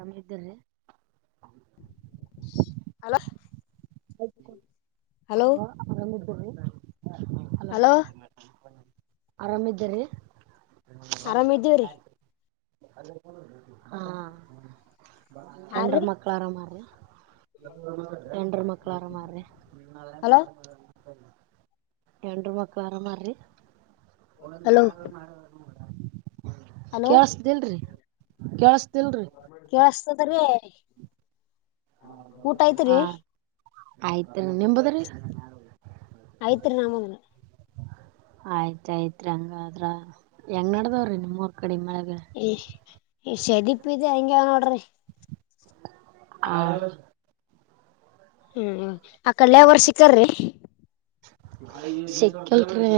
ಅಮ್ಮ ಇದ್ದರರಿ hello hello hello ಆರಾಮ್ದಾರೀ ಆರಾಮ ಇದೀವ್ರಿ ಹಾ ಯಾರ್ರೀ ಹೆಣ್ರು ಮಕ್ಕಳ ಆರಾಮ ಹೆಣ್ರು ಮಕ್ಕಳಮಾಡಾರ್ರ ಹಲೋ ಹೆಣ್ರು ಮಕ್ಕಳು ಆರಾಮ ರಿ ಹಲೋ ಹಲೋ ಕೇಳ್ಸ್ದಿಲ್ರಿ ಕೆಲ್ಸ ಕೇಳಸ್ತರಿ ಊಟ ಐತ್ರಿ ಆಯ್ತ ನಿಂಬುದ್ರಿ ಐತ್ರಿ ನಾಮದನ ಆಯ್ತಾಯ್ತ್ರಿ ಹಂಗಾದದ್ರ ಹೆಂಗ್ ನಡದವ್ರಿ ನಿಮೂರ್ ಕಡೆಮಳಗ ಈ ಶದಿಪ್ ಇದೆ ಹೆಂಗಗೆವ ನೋಡ್ರಿ [unintelligible] ಹ್ಮ್ ಆ ಕಲ್ಯ ಅವರ್ ಸಿಕ್ಕಾರ್ರಿ ಸಿಕ್ಕಲ್ತ್ರಿ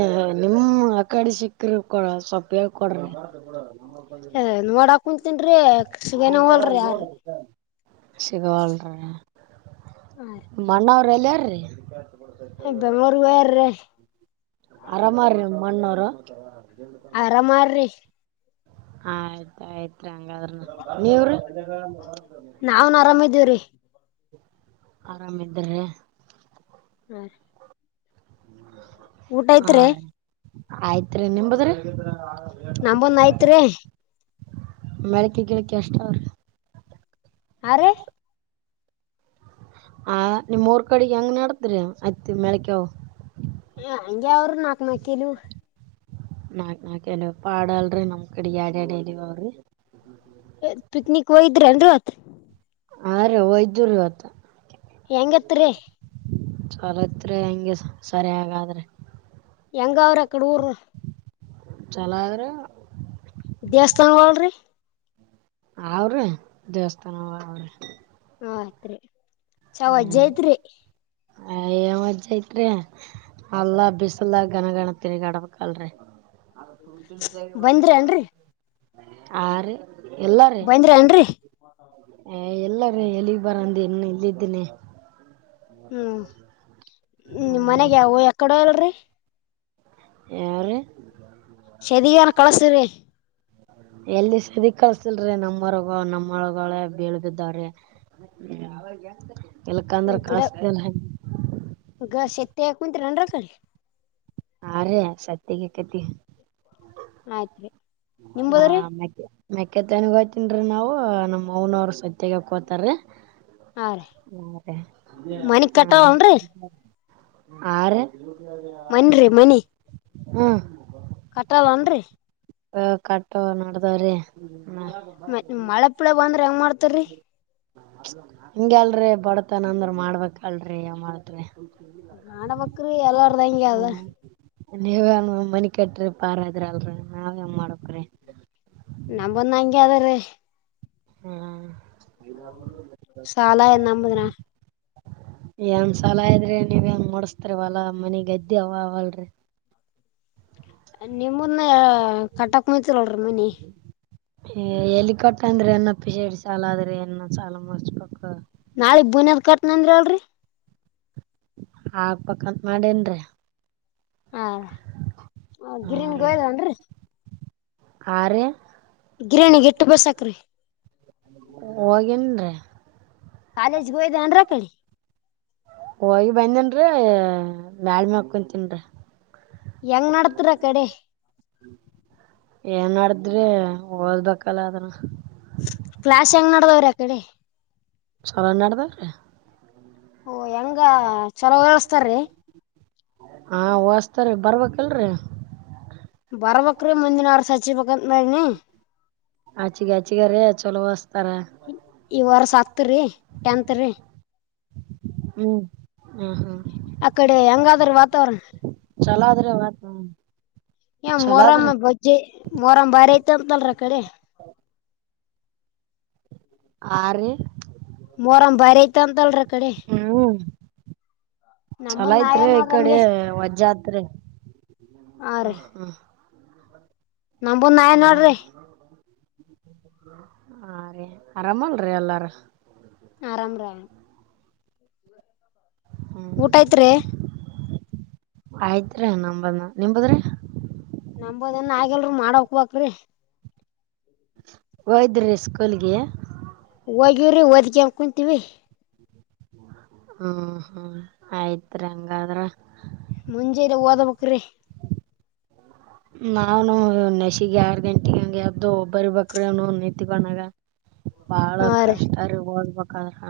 ನಿಮ್ಮ ಆ ಕಡಿ ಸಿಕ್ಕ್ರ ಕೊಡ ಸ್ವಪ ಕೆಳ್ಕಡರಿ ನೋಡಾಕ್ ಕುಂತನ್ರಿ ಸಿಗನ ಹೋಲ್ರಿ ಯಾರೀ ಸಿಗವಲ್ರಿ ಮನವರಲ್ಲಾರ ರೀ ಬೆಂಗ್ಳೂರ್ಗ ಹೋಗ್ಯಾರ್ರಿ ಅರಾಮರಿ ನಿಮ್ಮಣ್ಣ ಅವರು ಆರಾಮ್ರಿ ಆಯ್ತ ಆಯ್ತು ಹಂಗಾದ್ರ ನೀವ್ರ ನಾವ್ನ್ ಆರಾಮ ಇದೀವ್ರಿ ಆರಾಮ ಇದಾರೆ ಹ್ಮ ಊಟ ಹಾ ಯತ್ರಿ ರೀ ಆಯ್ತ್ರಿ ನಿಮದ್ರಿ ನಂಬಂದ್ ಐತ್ರಿ ಮಳಕ ಗಿಳಕಿ ಅಷ್ಟ ಅವ್ರಿ ಅರೆ ಆ ನಿಮ್ಮ್ರ್ ಕಡೆಗೆ ಹೆಂಗ್ ನಡತ್ ಆಯ್ತಿ ಮಳಕಾವ ಹ ಹಂಗಗೆವರು ನಾಕ ಮಕ್ಕಲು ನಾಕ್ ನಾಕ ಎಲ್ಲ ಪಾಡ ಅಲ್ರರಿ ನಮ್ ಕಡೆ ಯಾರ ಅಡಲಿಿವ ಅವ್ರಿ ಕಯ ಇದ್ರೆನ್ತ್ ಆ ರ ವೈದ್ಯೂರುವತ ಹೆಂಗತ್ರಿ ಚಲತ್ರಿ ಹೆಂಗೆ ಸರಿ ಹಾಗಾದ್ರೆ ಹೆಂಗ ಅವ್ರರು ಅಕ್ಕಡೆ ಊರ್ ಚಲರ ದೇವಸ್ಥಾನವಾಳರಿ ಅವ್ರೀ ದೇವಸ್ಥಾನ ಅವ್ರಿ ಆಯ್ತ್ರಿ ಚಾವ ಅಜ್ಜ ಐತ್ರಿ ಅಯ್ಯೋ ಮಜ್ಜ ಐತ್ರಿ ಅಲ್ಲಾ ಬಿಸಲ ಗನಗಣ ತಿರಿಗಡಬಲ್ರಿ ಬಂದ್ರಿ ಆರು ಬೈಂದ್ರ ಏನ್ರಿ ಎಲ್ಲಾರ ಎಲ್ಲಿಗ್ ಬರಂದ ಇನ್ನು ಇಲ್ಲಿದ್ದೀನಿ ಹ್ಮ್ ಹಾ ನಿ ರೀ ಮನೆಗೆ ಎಕಡ ಅಲ್ರಿ ಯ್ರ ಸರಿಾನ ಕಳಸರ ಎಲ್ಲಿ ಸದಿ ಕಲ್ಸಿಲ್ರೀ ನಮ್ಮವರ್ಗ ನಮ್ಮೊಳ್ಗಳೇ ಬೀಳ್ ಬಿದ್ದಾವ್ರಿ ಎಲ್ ಕಂದ್ರ ಗಿಡ ಕಸ್ತನ್ ಗ ಶತ್ತ ಕುಂತ್್ರ ಕ ಹ ರ ಸತ್ಯಗೆ ಕತಿ ಆಯ್ತ್ು ರೀ ನಿಮಬೋದ್ರಿ ಮೆಕ್ಕ ತನ್ಗ ಹೋಯ್ತನ್ರೀ ನಾವು ನಮ್ ನವರು ಸತ್ಯಗಕೋತಾರೀ ಹಾ ರೀ ಮನಿ ಕಟ್ಟನ್ೀ ಆರು ಮನೆ ಹ್ಮ ಕಟ್ಟಲ್ಲನ್ರಿ ಕಟ್ಟ ನೋಡದವ್ರೀ ಮ ಮಳೆ ಪೀಳ ಬಂದ್ರ ಹೆಂಗ್ ಮಾಡ್ತಾರಿ ಹಿಂಗ ಅಲ್ರರಿ ಬಡತನಂದ್ರ ಮಾಡ್ಬೇಕಲ್ರಿ ಯ ಮಾಡತ್ರಿ ನಾಡ ಬಕ್ರೀ ಎಲ್ಲಾರ್ದಂಂಗಗೆ ಅದ ನೀವ ಮನಿ ಕಟ್ರಿ ಪಾರದ್ರ ಅಲ್ರಿ ನಾವೇನ್ ಮಾಡಕ್ರೀ ನಮಂದ ಹಂಗೆ ಅದ ರೀ ಹ್ಮ ಸಾಲ ಎಂಬದಿನ ಹೆಂಗ್ ಸಲ ಇದ್ರಿ ನೀವ್ ಹೆಂಗ್ ಮೂಡಸ್ತರಿವಲ್ಲಾ ಮನಗ್ದ್ದಿವ ಅವಲ್ರಿ ನಿಮದನ ಕಟ್ಟಾಕ್ ಮು್ತಿರಲ್ರಿೀ ಮನಿ ಎಲ್ಲಿ ಕೊಟ್ಟ ಅಂದ್ರೆ ಎನ್ನಪ್ಪ ಶೇಡ್ ಸಾಲ ಆದ್ರೆ ಇನ್ನ ಸಾಲ ಮುಚ್ಬೇಕಕ್ ನಾಳೆಗ್ ಬುನದ್ ಕಟ್ನಂದ್ರಿ ಅಳರಿ ಆ ಪಕ್ಕತ್ ಮಾಡೇನ್ರರಿ ಹಾ ಗಿರಿನ್ಗೋಯ್ದನ್ರಿ ಆರು ಗಿರಾಣಿ ಗಿಟ್ಟು ಬಸಾಕ್ರೀ ಹೋಗೇನ್ರೀ ಕಾಲೇಜ್ಗೆ ಹಯ್ದನ್ರ ಕಿ ಹೋಗಿ ಬಂದನ್ರೀ ಬಾಳ್ಮೆಕ್ಕೊಂತನ್ರಿಿ ಹೆಂಗ್ ನತರ ಕಡೆ ಏನ್ ಮಾಡಡಿದ್ರಿ ಓದಬೇಕಲ್ಲ ಅದನ ಕ್ಲಾಸ್ ಹೆಂಗ್ ನಡದವ್ರ ಅ ಕಡೆ ಚಲಡದ್ರೀ ಓ ಹೆಂಗ ಚಲೋ ಳ್ಸ್ತಾರೀ ಹಾ ಹಓಸ್ತರಿೀ ಬರ್ಬೇಕಲ್ರಿ ಬರ್ಬ್ರೀ ಮುಂದಿನ ಅವ್ರ ಸಚಿ ಬಂತ ಮನಿ ಆಚಿಗ ಅಚಿಗಾರೇ ಚೊಲವಸ್ತಾರ ಉತ್ತ ರಿ ಎಂತ ರಿ ಹ್ಮ್ ಹ್ಮ್ ಹ್ಮ್ ಅಕಡೆ ಅಂಗಾಧರ ವಾತಾವರಣ ಚಲ ಆದ್ರೆ ವತ ಮೊರಂ ಬಜ್ಜೆ ಮೊರಂ್ ಬಾರಿ ಐತಂತಲ್ರ ಕಡೆ ಹೌ ಆರು ಮೊರಂ ಬಾರಿ ಐತ ಅಂತಲ್ರ ಅ ಕಡೆ ಚಲ ನಂಬಂದ್ ಐ್ತ್ ನಾವೇ ರೀ ಈ ಕಡೆ ನೋಡ್ರಂಗೆ ವಜಾತ್ರಿ ಹ ಹಾ ನಮಂಬೂಂದ ನಾಯಿ ನೋಡ್ರಿ ಹಾ ರೀ ಆರಾಮಲ್ರಿ ಎಲ್ಲಾರ ಆರಾಮ್ರ ಊಟ ಆಯ್ತ ರಿ ಆಯ್ತ್ ನಂಬದ ನಿಂಬದ್ರಿ ನಂಬದ ನ್ ಆಗಲ್ರರಿ ಮಾಡಕ್ಬಕ್ರಿ ಒಯದೀ ಸ್ಕೂಲ್ಗೆ ಹೋಗ್ಯವ್ರಿ ಒದಿಕ ಅನ್ ಕುಂತೀವಿ ಹ್ಮ್ ಹ್ಮ್ ಆಯ್ತ್ರಿ ಹಂಗಾದ್ರ ಮುಂಜೆಲ್ಲ ಓದ ರಿ ಹ್ಮ ನಾವನು ನೆಸಿಗೆ ಆರ್ ಗಂಟಗ ಹಂಗೆ ಯ್ದು ಒಬ್ಬರಿ ಬರಿ ಬೇಕ್ರಿ ನಿತ್ತಗೊಂಡಾಗ ಬಾಳ ಹಾ ರೀ ಕಷ್ಟರಿ ಒದ್ಬೇಕಾದ್ರ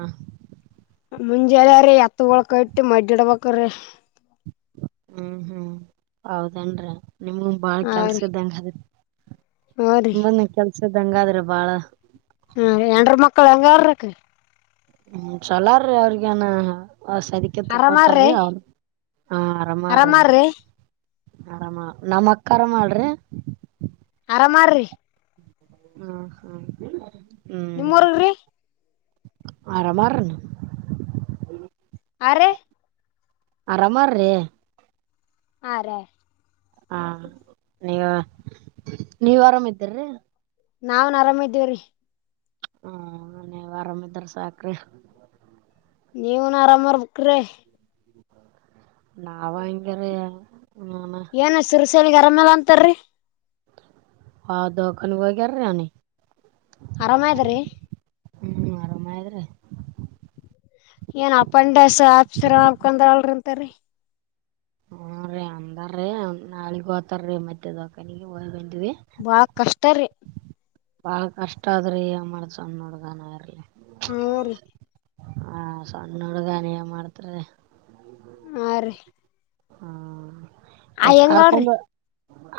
ಮುಂಜೆನ ರೀ ಹತ್ತ ಒಳಕ ಇಟ್ಟು ಮಜ ಇಡಬೇಕ್ರೀ ಹ್ಮ್ ಹ್ಮ್ ಹೌದೇನ್ರಿ ನಿಮ್ಗ ಬಾಳ ಹಾ ಕೆಲ್ಸ ರೀ ಇದ್ದಂಗ ಅದ ಹಾ ರೀ [unintelligible] ಬನ್ನ ಕೆಲ್ಸದಂಗಾದ್ರೆ ಬಾಳ ಹ್ಮ ಎಂಡರ ಮಕ್ಕಳ ಹೆಂಗಾರರುಕ್ಕ ಹ್ಮ ಚಲರೀ ಅವ್ರಗೇನ ಆ ಸರಿ ಅದಕ್ಕೆ ಆರಾಮಾರ್ರಿ ತಕೋತಾರೀ ಅವನು ಹಾ ಆರಾಮಾರ ಆರಾಮಾರ್ರಿ ಆರಾಮ ನಮ್ಮ್ ಅಕ್ಕ ಅರಾಮ ಮಾಳ್ರಿ ಆರಾಮಾರ್ರಿ ಹ್ಮ ಹ್ಮ ನಿಮ್ಮವರ್ಗ್ರೀ ಆರಾಮಾರ ಆರೆ ಆರಾಮಾರ್ರ ಹಾರಿ ಹಾ ನೀವ ನೀವ್ ಆರಾಮ್ದೀರಿ ನಾವನ್ ಆರಾಮ್ದೀವ್ರೀ ಹ್ಮ ಅವರಾಮದರ್ ಸಾಕರೆ ನೀವನ್ ಆರಾಮ ಇರ್ಬೇಕ್ರಿ ನಾವು ಅಂಗೇರಿ ಏನ್ ಶ್ರೀಶೈಲಗಾಗ ಅರಾಮೇಲೆ ಅಂತಾರೀ ಆ ದವಾಖಾನೆ ಹೋಗ್ಯಾರಿ ಅವನಿಗೆ ಆರಾಮ ಆಗದದ್ರೀ ಹ್ಮ್ ಆರಾಮ ಆಗೇದ ಏನ್ ಅಪ್ಪಂಡಸ ಆಪ್ಸರ ಹಕಂದ್ರ ಅಲ್ರಿಂತರಿ ಹ ರೀ ಅಂದಾರೀ ನಾಳಗ್ ಹೋತಾರೀ ಮತ್ತ ದವಾಖಾನೆ ಹ ಬಹಳ ಕಷ್ಟ ರೀ ಬಾಳ ಕಷ್ಟ ಆದ್ರಿ ಮಾಡಸಣ ನೋಡ್ಗಾನ ಇರ್ಲಿ ಹ ಹಾ ಸಣ್ಣ ಹುಡುಗಾನ ಮಾಡ್ತರ ಹಾ ರೀ ಹ್ಮ ಆ ಹೆಂಗಾಳ್ರಿ ಇವತ್ತುಕರ್ಕೊಂಡು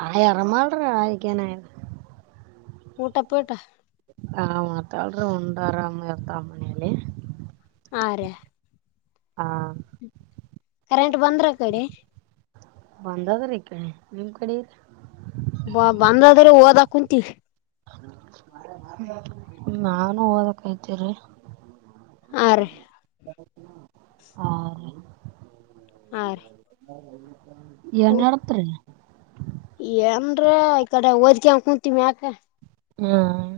ಆಯಿ ಆರಾಮರ ಆಯಿ ಗೆ ನಾಗೇದ ಊಟ ಪಟ ಹ ಅವನ ತಾಳ್ರ ಉಂಡರಾಮ ಇರ್ತಾ ಮನೆಯಲ್ಲಿ ಆರ್ರೀ ಕರೆಂಟ್ ಬಂದ್ರ ಕಡೆ ಬಂದಾದ ಈ ಕಡೆ ನಿಮ ಕಡೆ ಬಾ ಬಂದ್ರ ಅದ್ರ ಓದಾ ಕುಂತೀವಿ ನಾನು ಓದಕ ಕುಂತಿವ್ರಿ ಆರ್ರೀ ಹ ಅರಿ ಏನ್ ನಡೆದ್ರಿ ಏನ್ರ ಈ ಕಡೆ ಓದ್ಕ ಕುಂತೀಮಿ ಮ್ಯಾಕ ಹ್ಮ್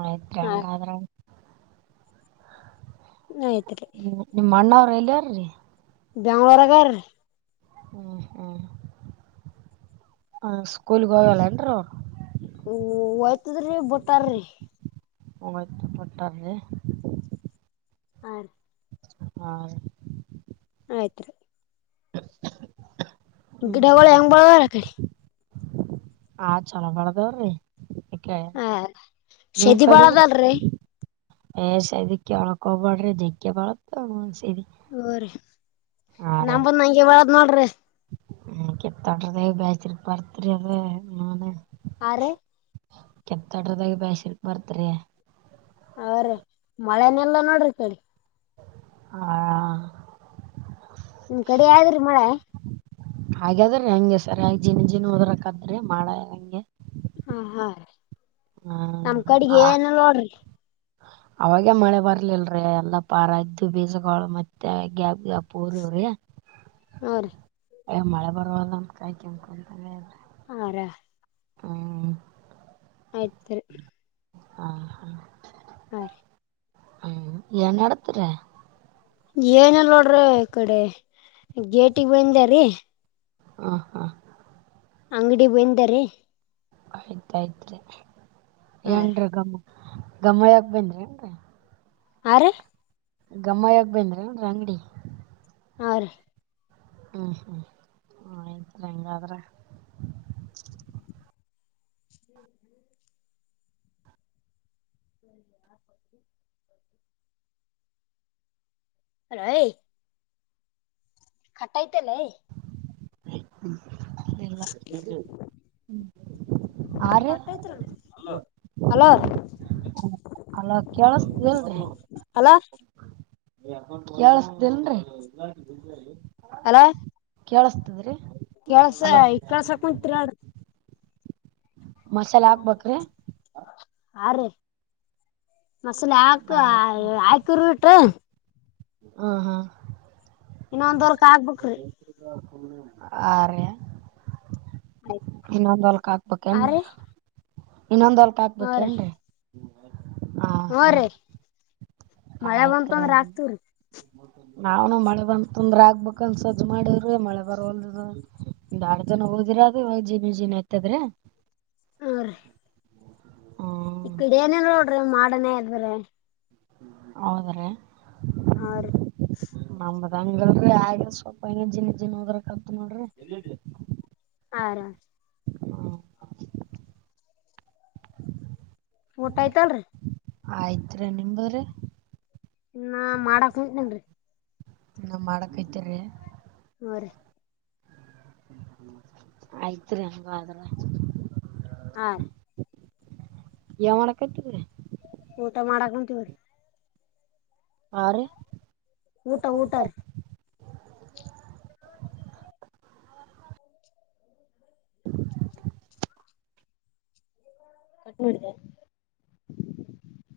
ಆಯ್ತ್ರಿ ಹ ಹಂಗಾದ್ರ ಆಯ್ತ್ರಿ ಹ್ಮ ನಿಮ್ಮ್ ಅಣ್ಣ ಅವ್ರ ಎಲ್ಲಿರೀ ಬೆಂಗ್ಳೂರಗಾರ್ರೀ ಹ್ಮ್ ಹ್ಮ್ ಹ ಸ್ಕೂಲ್ ಹೋಗಾಲನ್ರು ಹೋಯ್ತದ್ರಿ ಬಿಟ್ಟಾರ್ರಿ ಹೋಗ್ತಿದ್ರು ಬಿಟ್ಟರೆ ಅರಿ ಹಾ ಆಯ್ತ್ರಿ ಹ್ಮ್ ಗಿಡಗಳು ಹೆಂಗ್ ಬಳಾರ ಕಡೆ ಹಾ ಚಲೋ ಬೆಳದಾವ್ರಿ ಕ ಹ ನಿಮ್ ಶದಿ ಕಡಿದ್ರಿ ಬಾಳದಲ್ರಿ ಏ ಸದಕ್ಕೆ ಒಳಕೊಬಡ್ರಿ ಜಗ್ಗೆ ಬಳತ್ ಓ ರೀ ನಂಬದ್ ನಂಗೆ ಒಳದ್ ನೋಡ್ರಿ ಹ ಕೆತ್ತಟ್ರ ಬಯಚರಿ ಪರ್ತ್ರರಿ ಅದ ಮನೆ ಆರ್ರೀ ಕೆತ್ತ ಅಡ್ರದಾಗ ವ್ಯಾಸರಕಿ ಬರ್ತರಿ ಅವ್ರೀ ಮಳೆನೆಲ್ಲಾ ನೋಡ್ರಿ ಇಕಡಿ ಆ ನಿಮ್ ಕಡೆ ಆದ್ರಿ ಮಳೆ ಹಾಗಾದ್ರ ಹೆಂಗೆ ಸರ್ ಜೀನ ಜೀನ್ ಹೂದರಕಾದ್ರಿ ಮಾಡ ಹೆಂಗೆ ಹ ಹಾ ರೀ ನಮ ಕಡೆಗೆ ಹಾ ಏನ ನೋಡ್ರಿ ಅವಾಗೆ ಮಳೆ ಬರ್ಲಿಲ್ರರಿ ಎಲ್ಲಾ ಪಾರ ಇದ್ದು ಬೇಜಗಳುಾಗಳುು ಮತ್ತೆ ಗ್ಯಾಪ್ ಗ್ಯಾ ಪೂರವ್ರೀ ನೋಡ್ರಿ ಮಳೆ ಬರ್ವಲ್ಲ ಅಂತ ಕಾಯ್ ಕೆಮಕೊಂತ ಹಾ ರಾ ಹ್ಮ ಆಯ್ತ್ರಿ ಹಾ ಹಾ ಹಾರಿ ಹ್ಮ ನ್ ನತರ ಏನಲ್ ನೋಡ್ರಿ ಈ ಕಡೆ ಗೇಟಿಗೆ ಬಂದಾರೀ ಹ ಹಾ ಅಂಗಡಿ ಬೆಂದರೆ ಆಯ್ತಾಯ್ತ್ರಿ ಹಾ ರೀ ಎನ್ರ ಗಮ್ಮ ಗಮ್ಮಯ್ಯಕ ಬಂದ್ರಿ ಅಂತ ಆ ಗಮ್ಮ ಯಾಗ ಬಂದ್ರ ಅಂಗಡಿ ಆ ಹ್ಮ್ ಹ್ಮ್ ಹ ಆಯಿತ್ರಿ ಹಾಂಗಾದ್ರ. [unintelligible] ರೈ ಖಟ್ಟೈತಲ್ಲ ಹ್ಮ ಲ್ಲ್ಮ ಆರು ಕಟ್ಟೈತ್ರಿ ಹಲೋ ಅಲ ಕೇಳಸ್ತಲ್ರಿ ಹಲೋ ಯಳ್ಸತ್ದನ್ರಿ ಅಲ ಕೇಳುಸ್ತಾದ್ರಿ. ಕೆಳ್ಸ ಈ ಕೆಳ್ಸ ಕುಂತದ್ ಹೇಳ್ರಿ. ಮಸಾಲ ಹಾಕ್ಬಾಕ್ರಿ. ಹಾ ರೀ ಮಸಾಲ ಹಾಕ್ ಆಯ್ತ್ ಹಾಕಿರೋಟ. ಹಾ ಹಾ. ಇನ್ನೊಂದ್ ಹೊಲ್ಕ್ ಆಗ್ಬಾಕ್ರಿ. ಆ ರ ಇನ್ನೊಂದ ಹೊಲ್ಕ ಹಾ ಹಾಕ್ಬಾಕೇನ್ರಿ. ರೀ ಇನ್ನೊಂದ್ ಹೊಲ್ಕ್ ಹಾಕ್ಬೇಕೇನ್ರೀ. ಹೂ ರೀ ಮಳೆ ಬಂತು ಆಯ್ತ್ರಿ ಅಂದ್ರೆ ಅಕ್ತಿವ್ರಿ. ನಾವ್ನು ಮಳೆ ಬಂತಂದ್ರೆ ಅಕ್ಬೇಕಾಂತ್ ಸಜ್ ಮಾಡವ್ರೀ ಮಳೆ ಬರ ಹೊಲ್ದ ಇದು. ಒಂದೇಲ್ಡ್ ದಿನ ಓದಿರದು ಜೀನಿ ಜೀನಿ ಆತದ್ರಿ. ಹ್ಮ್ ಇಕಡೆ ಏನಿಲ್ ನೋಡ್ರಿ ಮಾಡನೇ ಅದ್ರಿ. ಹೌದ್ರೀ. ಆ ರೀ. ಬರಂಗಿಲ್ರಿ ಆದ್ರು ಸ್ವಲ್ಪ ಹಂಗ ಜಿನಿ ಜನಿ ಹೋದ್ರ ಕತ್ ನೋಡ್ರಿ. ಹಾ ರೀ ಹ್ಮ್ ಊಟ ಆಯ್ತಲ್ರಿ. ಆಯ್ತ್ರಿ ನಿಮ್ದು ರೀ. ಇನ್ನ ಮಾಡಾಕ್ ಹತೇನ್ರಿ. ಇನ್ನ ಮಾಡಕತ್ತೆರಿ. ಹಾ ರೀ ಆಯ್ತ್ರಿ ಹಂಗಾದ್ರ. ಹಾ ರೀ. ಏನ್ಮಾಡಕತಿದ್ರಿ. ಊಟ ಮಾಡಕುಂತಿವ್ರಿ. ಹಾ ರೀ. ಊಟ ಊಟ ರೀ. ಕಟ್ ಮಾಡಿದ್ಯಾ.